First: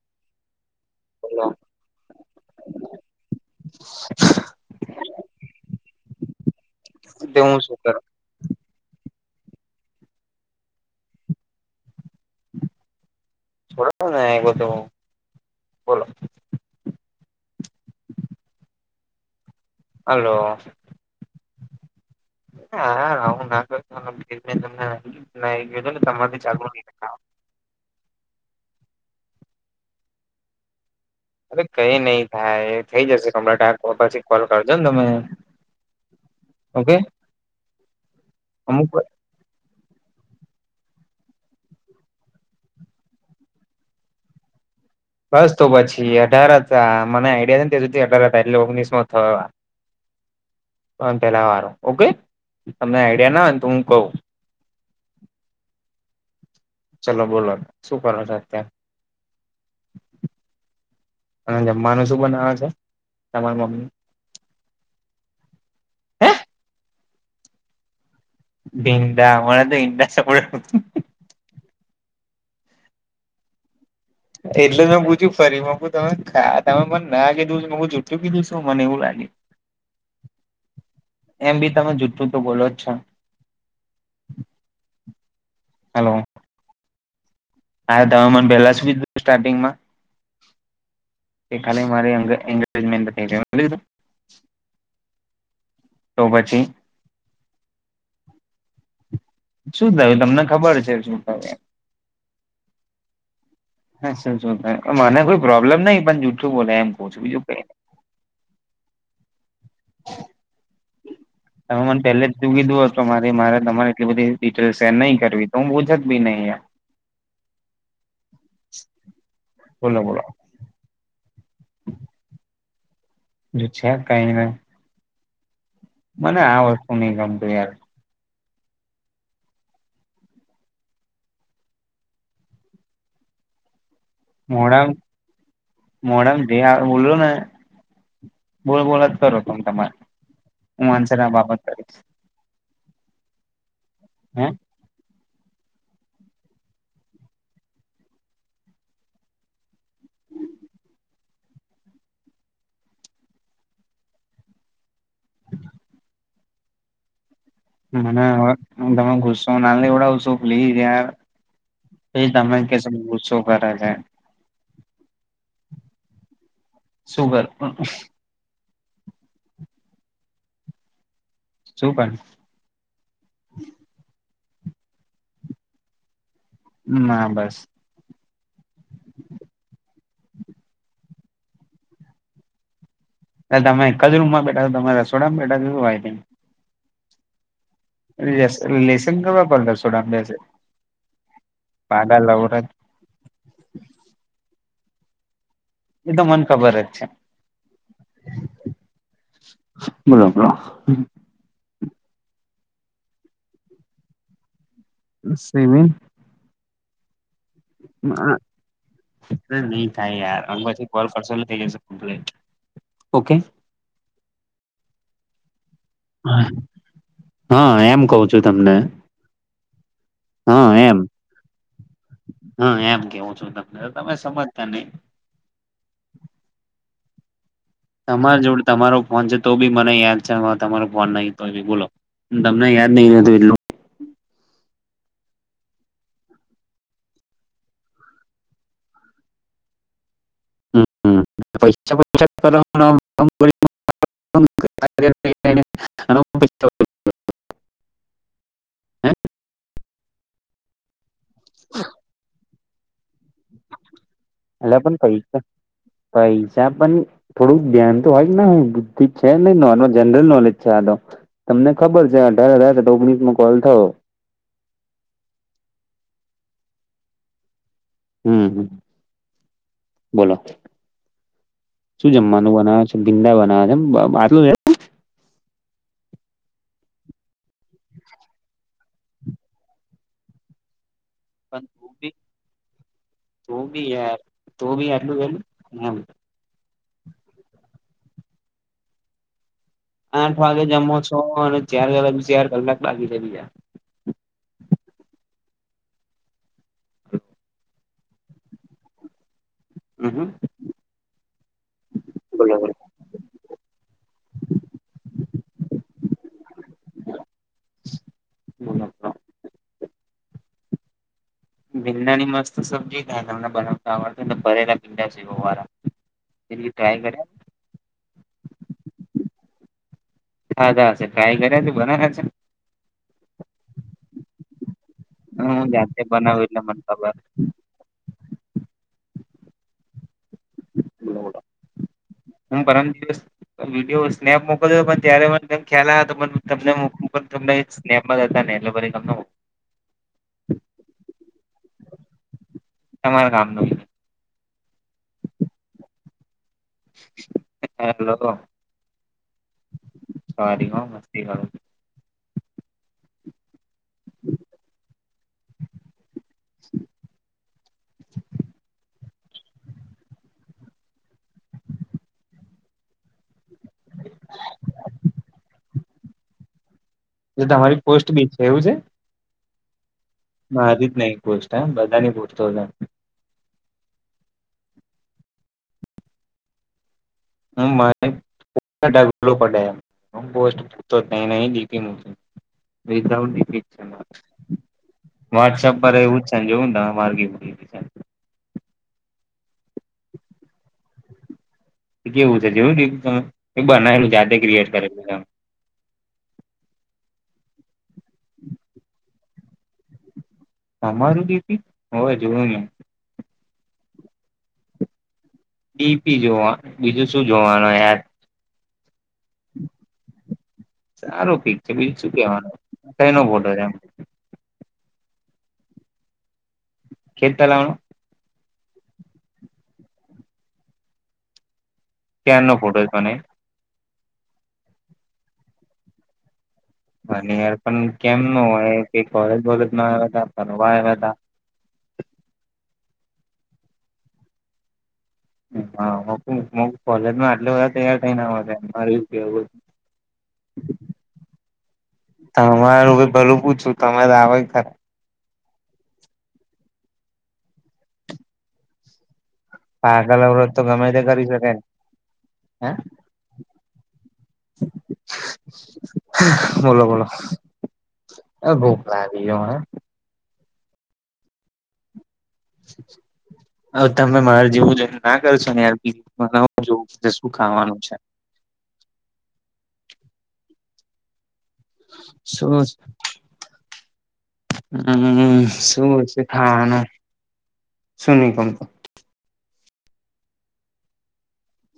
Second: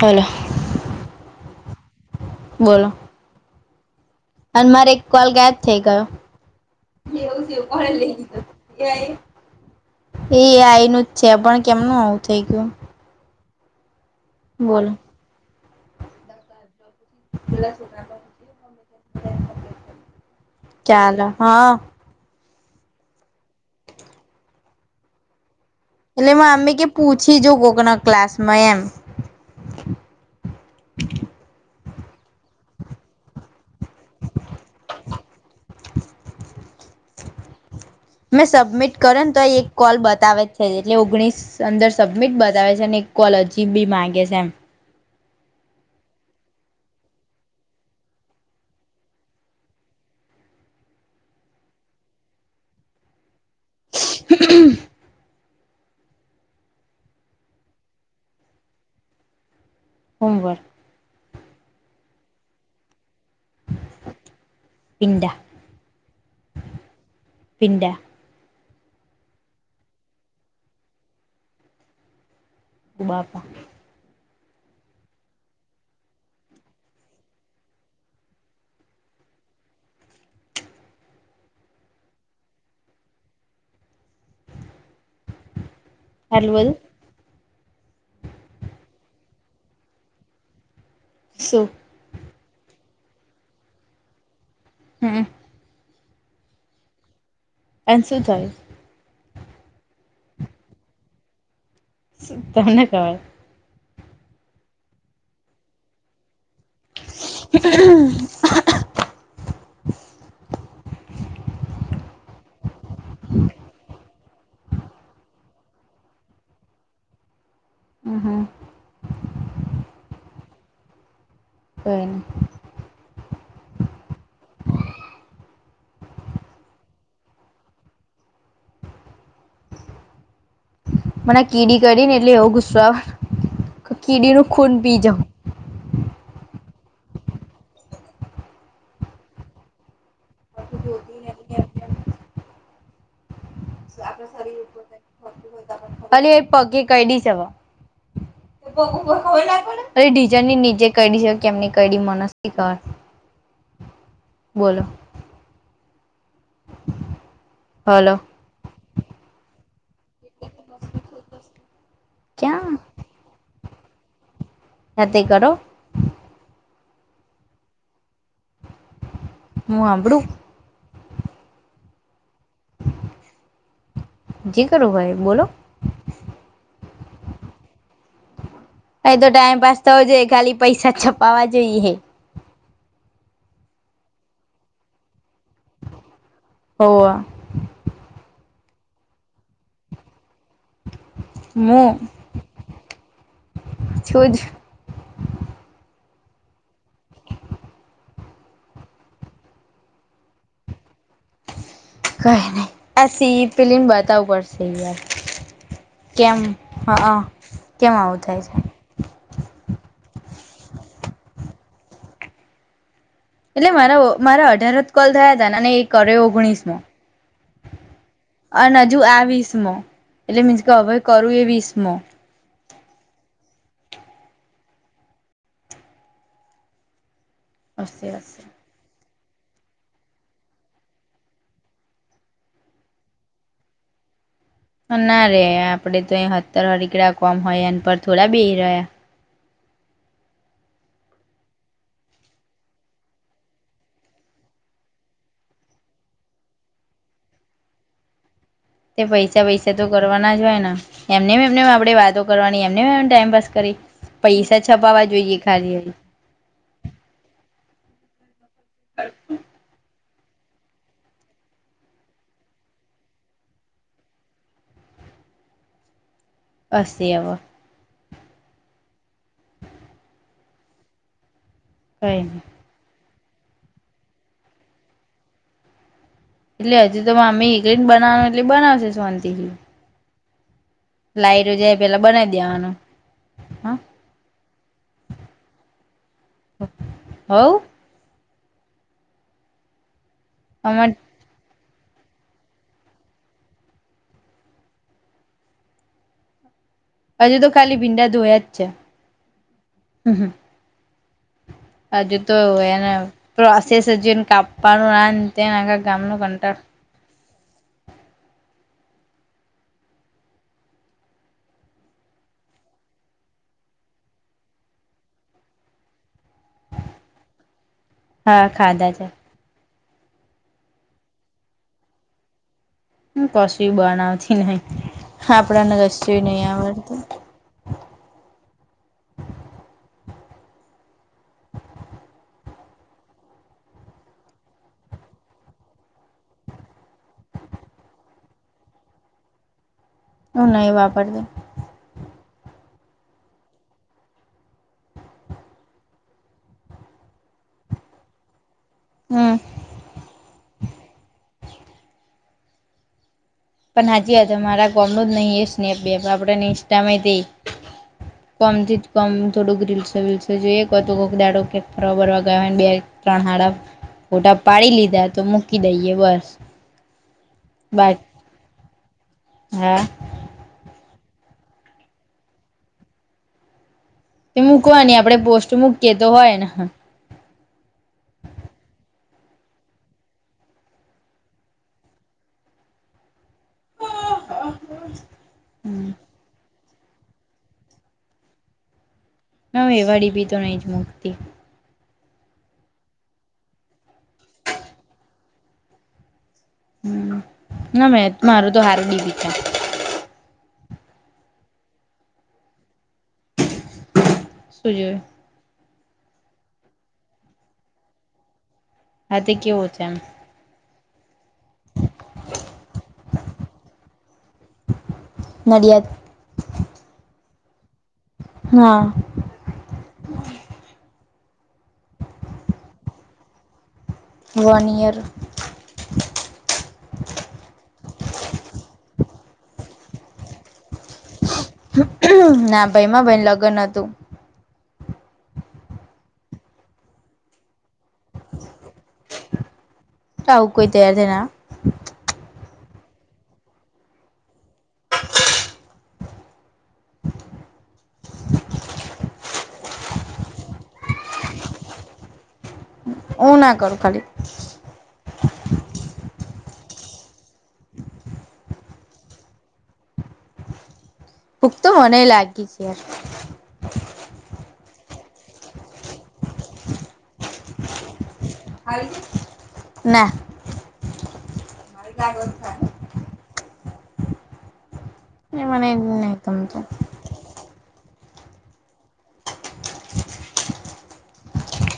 Hello બોલો [inaudible] અને મારે એક કોલ ગાયબ થઇ ગયોી તે હું શું કરું એ આનું જ છે પણ કેમનું આવું થઇ ગયું છોડ ને બધું બોલો બોલો તુલા સુધ હલોલો ચાલ હા હાુંમને તમા જાગ ખીજો કોકના ક્લાસમાં એમ અરે કઈ નહીિ થાય થઈ જશે કમળટાર તો પછી કોલ કરજો ને તમે ઓકે મેં અમુક સબમિટ કરો ને તો આ એક કોલ બતાવે જ છે એટલે ઓગણીસ અંદર સબમિટ બતાવે છે અને એક કોલ હજી બી માગે છે એમ બસ તો પછી અઢાર હતા મને આઈડિયા ને ત્યાં સુધી અઢાર હતા એટલે ઓગણીસ માં થવા પેલા વાર ઓકે તમને આઈડિયા ના હોય તો હું કહઉ હ ચલો બોલો શું કરો છ અત્યાં સોમવાર અને જમવાનું શું બનાવે છે તમારી મમ્મી પિંડા હે પિંડા ભીંડા અમારા તો ભીંડા સડ બાપ એટલે મેં પૂછ્યું ફરી મ તમેા તમે મને ના કીધું જુઠું કીધું શું, મને એવું લાગ્યું એમ બી તમે જુઠું તો બોલો જ છો. હલો. હલ્વલ. આયો તમે મને શું કીધું પહેલા સ્ટારિંગમાં કે શું ખાલી મારી [unintelligible] [unintelligible] હમ્મ. તો પછી એન્સ નું થાય શું થયુ, તમને ખબર છે શું થયુ એ તમને ખબર હા, [unintelligible] મને કોઈ પ્રોબ્લેમ નહી પણ જુઠું બોલે એમ કઉ છું બીજું કઈ ની તમે મને પહેલે જ તું કીધું તો મારી મારે તમારે એટલી બધી ડિટેલ શેર નહી કરવી, તો હું પૂછત બી નઈ એમ હમ્મ, હમ્મ. બોલો બોલો કઈ ની જે છે કઈ નઈ મને આ વસ્તુ નઈ ગમતું યાર મને કીડી કરડી ને એટલે એવો ગુસ્સો આવે, કીડી નું ખૂન પી જાવ મોડામ જે [unintelligible] આવેને બોલોને બોલ બોલ જ કરો તમ તમારે, હું અંસાર આપ આપ કરીસ. હે? અલી એ પગે કઈડીશે અવે. [unintelligible] ડીજાની નીચે કાયડી છે કે એમની કડી મન સી ખબર બોલો હલો મને હવે તમે ગુસો ના લેવડાવશો, પ્લીઝ યાર પછી તમે ક્યાં કેશો ગુસ્સો કરે છે. નથી કરો સુુ કરું? હું હાભળું શું પણ? જી કરો ભાઈ બોલો ના બસ કઈ તો ટાઈમ પાસ થવો જોઈએ ખાલી પૈસા છપાવા જોઈએ. તમે એક જ રૂમમાં બેઠા છો, તમે રસોડામાં બેઠા છો [unintelligible] હોવા. વેસણ લેસન કરવા કોણ રસોડામાં બેસે? મુ પાગા લવરત છુંજ એતો મને ખબર જ છે. બોલો બોલો કઈ નઈ, એસી ફિલ્મ બતાવ પડશે યાર સિમિ કેમ હ અ માં હ નહી થાય યાર આ પછી કોલ કરશો એ થઈ જશે કમ્પ્લેટ ઓકે. એટલે મારા મારા અઢાર જ કોલ થયા હતા અને એક. કર્યો ઓગણીસમો હા એમ કઉ છું તમને અને હજુ આવીસ મો. એટલે મીજ હા કે અભય એમ કરું એ વીસમો. હા એમ કેવું છું તમને તમે સમજતા નહી. હશે હશે તમારા જોડે. તમારો ફોન છે તો બી મને યાદ છે તમારો ફોન નહી તો બી બોલો તમને યાદ નહી હોતું એટલું. ના રે આપડે તો અહી હેટર વાર નીકળ્યા કોમ હોય એ પર થોડા બે રહ્યા. પૈસા પૈસા કરવા ના [unintelligible] [unintelligible] તે પૈસા પૈસા તો કરવાના જ હોયને. એમને એમનેમ આપણે વાતો કરવાની એમને એમ ટાઈમપાસ કરી પૈસા અલા પણ છપાવા જોઈએ પૈસા ખાલી. પૈસા પણ થોડુંક ધ્યાન તો હોય જ ના હોય બુદ્ધિ જ છે ને નોર્મલ. જનરલ નોલેજ છે આ તમને ખબર છે અઢાર હજાર ઓગણીસો કોલ થયો. પસી હવે. હમ હમ બોલો શું કઈ નઈ જમવાનું બનાવે છે. ભીંડા બનાવા આટલું. એટલે હજીતો મામી એકલીને બનાવ એટલે બનાવશે શંતિજી. લાઈટ જાય પેલા બનાવી દેવાનું. તું હ બી યાર તું બી એટલું એ એમ. હવ. આઠ વાગે અમાર જમો છો અને ચાર વાગે ચાર કલાક લાગી છે બીજા. હજુ તો ખાલી ભીંડા ધોયા જ છે. [inaudible] હજુ તો બરાબર એને [unintelligible] કાપવાનું [unintelligible] ભીંડા ની મસ્ત સબ્જી થાય તમને બનાવતા આવડને ભરેલા ભીંડા છે. [unintelligible] એ ટાઈમ મલે. હા ખાધા છે. ખાધા છે ટ્રાય કર્યા ત બનાવ્યા છે. કશું બનાવતી નહ હું આપણને જાતે કસું બનાવું નહ એટલે મને આવડતું. [inaudible] [unintelligible] વિડીયો સ્નેપ મોકલ દ પણ ત્યારે મને તમ ખ્યાલ આવ તો પણ તમને પણ તમને. [unintelligible] હ નઈ વાપરતી. તમારા ગામ ન. હાલો હમ હાલો [unintelligible] પણ હજીજ મારા કોમનું જ નહીં એ સ્નેપજેપ આપણેને ઈન્સ્ટામાં દઈ. કોમજીટ. કમ થોડુંક રીલસે વીલસે જોઈએ તો કો દાડો ફરવારવા ગયો બે ત્રણ હાડા. ફોટા પાડી લીધા તો મૂકી દઈએ બસ. [unintelligible] બા પોસ્ટ બી છે એવું છે. હા. મારી જ નઈ એક પોસ્ટ હ બધા ની પૂરતો. એ મુકવાની આપડે પોસ્ટ મૂકીએ તો હોય ને. [unintelligible] બે તઉ. વોટ્સપ હમ પર એવું છે જોવુંને ત માર્ગી. ના વેવાળી બી તો નહી જ મુકતી. કેવું છે [unintelligible] બનાવેલું જાતે ક્રિએટ કરેલું છે. હમ્મ, ના મેં મારું તો હારું દીબી તે. તમારુ ડી પી, હોવે જોયુંને. શું જોયું? ડી પી જોવા, બીજું શું જોવાનો યાર? હા તે કેવો છે એમ? સારું પીક છે બીજું શું કેવાનું? કૈનો ફોટો છે એમ? નડિયાદ. કેટલાણું હા. ક્યારનો ફોટો ક ને? One year. વન યર પણ કેમ નો હોય એ કઈ કોલેજ બોલેજ ના આઈવા તા, ફરવા આઈવા તા? ના ભઈ માં ભઇન લગન હતું. હા મુકુ મ કોલેજમાં આટલા બધા તૈયાર થઈને આવે છે, મારે એવું કેહવુ હ ર આઉ કોઈ તૈયાર થઇ ના. તમારું ભી ભલું પૂછું તમે લાવે એ ખરા. પાગળ અવરોત તો ગમે તે કરી શકેન, હે? ઉ ના કરું ખાલી. બોલો બોલો. અ ભૂખ લાગી એ મને. ભૂખ તો મનેઈ લાગી છે યાર. હવે તમે મારા જેવું જોઈને ના કરશો ને યાર પી [inaudible] મને હો જોવું, શું ખાવાનું છે? ના. શું? હમ્મ, એ મને શું હ નહી છે ગમતું ખાવાનું? શું નહી કમતો?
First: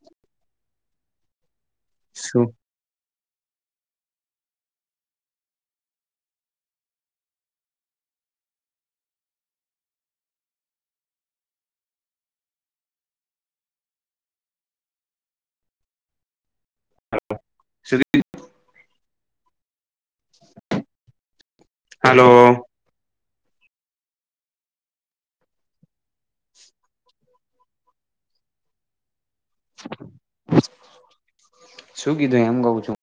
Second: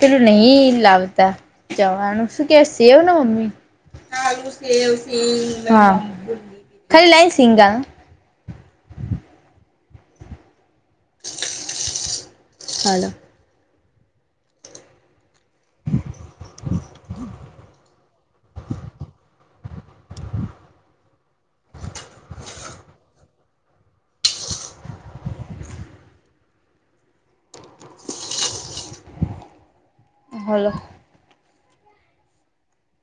પેલું નહી લાવતા, ચવાણું શું કે સેવ ને મમ્મી? હા, ખાલી લાઇન સિંગા. Hello. Hello, Shri hello. Hello. શું કીધું એમ કઉ છું?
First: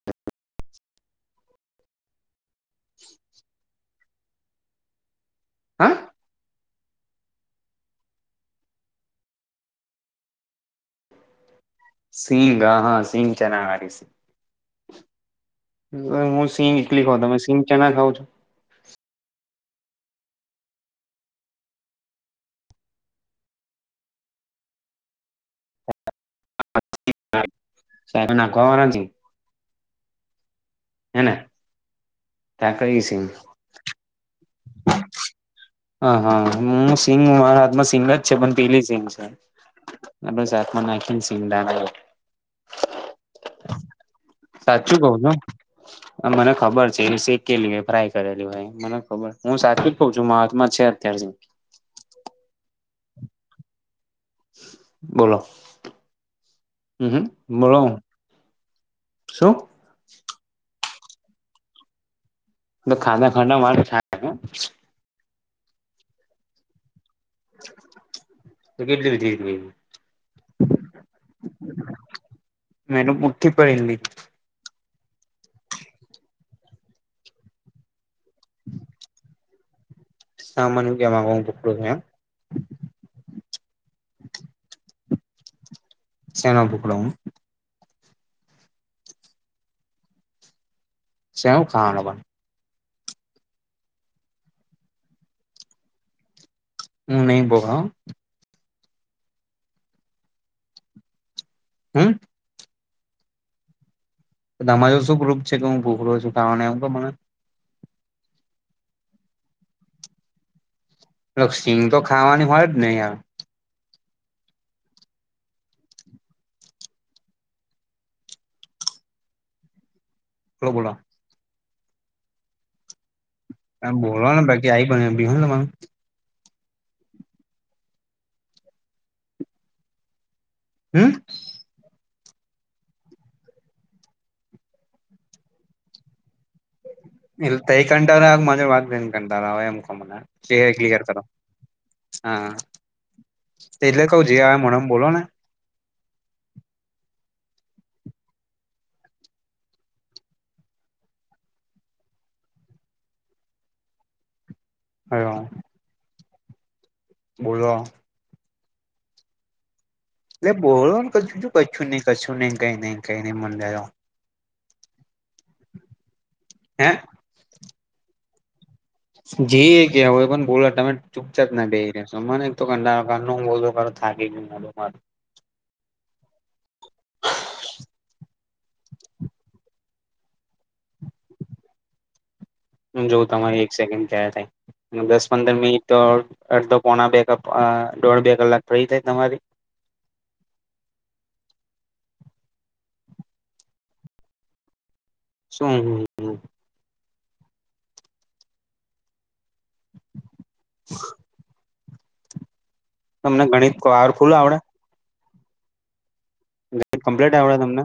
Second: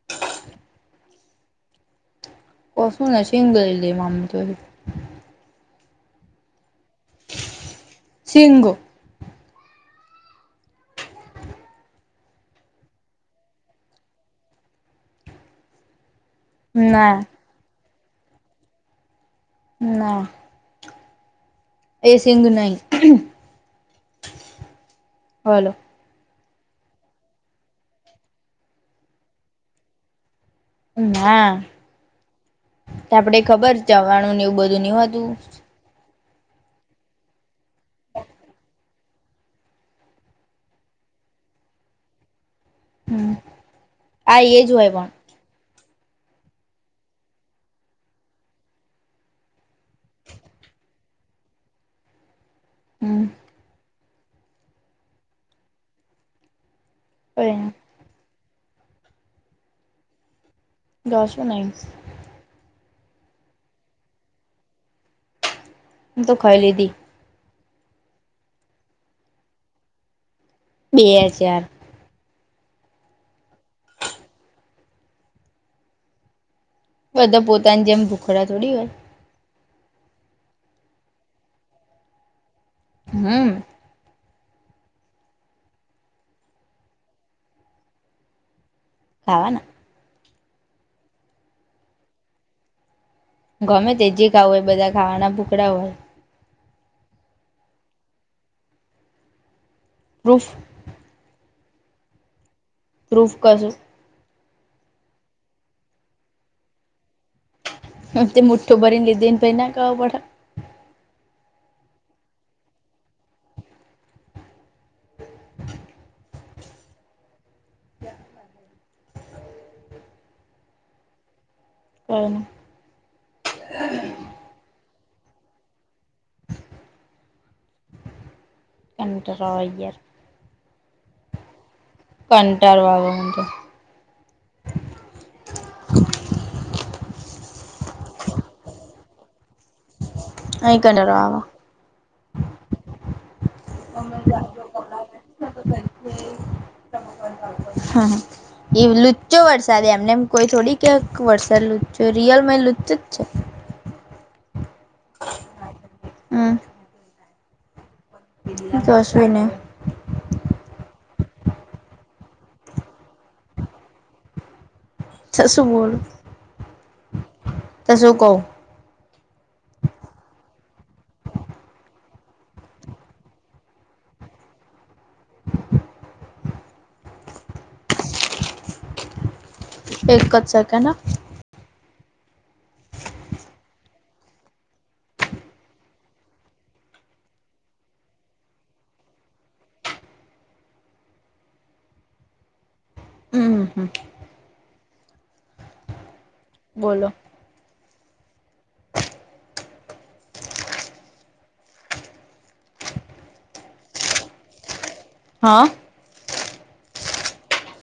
કસું નઇ શીંગ ગલી તી મામ તરી હા? સિંગ. સિંગ, અ હ સિંગ ચના વારી સી હું સિંગ એકલી ખાવં ના તમે સિંગ ચના ખાવં છો? ના. એ સિંગુ નઇ. હલો. [unintelligible] સાહે ના ગવારા છી. હેને ના, ત્યાં કઈ સિંગ તાપડે ખબર ચવાણુંને એવું બધું ની હોતું? હ હ, હું સિંગ મારા હાથમાં સિંગ જ છે પણ પેલી સિંગ છે. આ બસ હાથમાં નાખીન સીંગદાણા એ હમ આ એજ હોય સાચું કવ છું. અ મને ખબર છે, એ શેકેલી એ ફ્રાય કરેલી હોય. મને ખબર, હું સાચું જ કઉં છું મા મા છે અત્યારે સિંગ. હમ્મ. બોલો, હ હમ બોલો. શું? દસો નઇ. ખાધા ખાના મા તો ખાઈ લીધી. તો કેટ રી થ [unintelligible] બે હજાર. મેન મુઠી પડીલી. બધા પોતાની જેમ ભૂખડા થોડી હોય. સામાન્યું કેમાં કું પકડું એમ. હમ. [inaudible] સેના પકડા? ખાવાના. છે શું ખાવાનું પણ? ગમે તેજી ખાવું હોય બધા ખાવાના ભુખડા હોય. હું નહી બોલો. પ્રૂફ. હમ. પ્રૂફ કરશો? તો તમારો શું પ્રૂફ છે કે હું ભૂખલો છું ખાવાને મને. તે મુઠ્ઠો ભરીને લીધી ને પછી ન ખબર પડે. એ સીંગ તો ખાવાની હોય જ ને યાર. લો બોલો. ક [unintelligible] બોલો ને બાકી આવી બન્યું હમણાં તમારું. [inaudible] કટ્રઈય [unintelligible] હમ. કંટાળો આવે છે મને તો. એલ્ તૈઈ કંટાળો આવે કે મારી જોડે વાત કરીને કંટાળો આવે એમ કોહ મને. એ અહીં કક્લીઅર કંટાળો કરો આવે હા. તેટલે કહું જે આવે મોઢા માં બોલો ને. હા. એ લુચો વરસાદ એમનેમ કોઈ થોડી ક્યાંક વરસાદ લુચો રિયલમાં લુચો જ છે. હેલો. હમ. બોલો. [unintelligible] એટલે બોલો કશું કશું નહી કશું નઈ કઈ નઈ કઈ નઈ મંડ્યા છો. શું બોલું. હે? ત સું કહો? જી કહેવુ હોય એ પણ બોલો તમે ચૂપચાપ ના બેસી રહેશો મને એક તો કંટાળો ક્યારનો એક તો બોલ બોલ કરું થાકી ગયો. હ [unintelligible] [inaudible] એક જ સેકન્ડ હા. જો તમારી એક સેકન્ડ ક્યાં થાય. દસ પંદર મિનિટ તો અડધો પોણા બેકઅપ દોઢ બે કલાક ફ્રી થાય તમારી. હમ હમ. શું હ. બોલો. [inaudible] તમને ગણિત વાર ફુલ આવડે હા. કમપ્લેટ આવડે તમને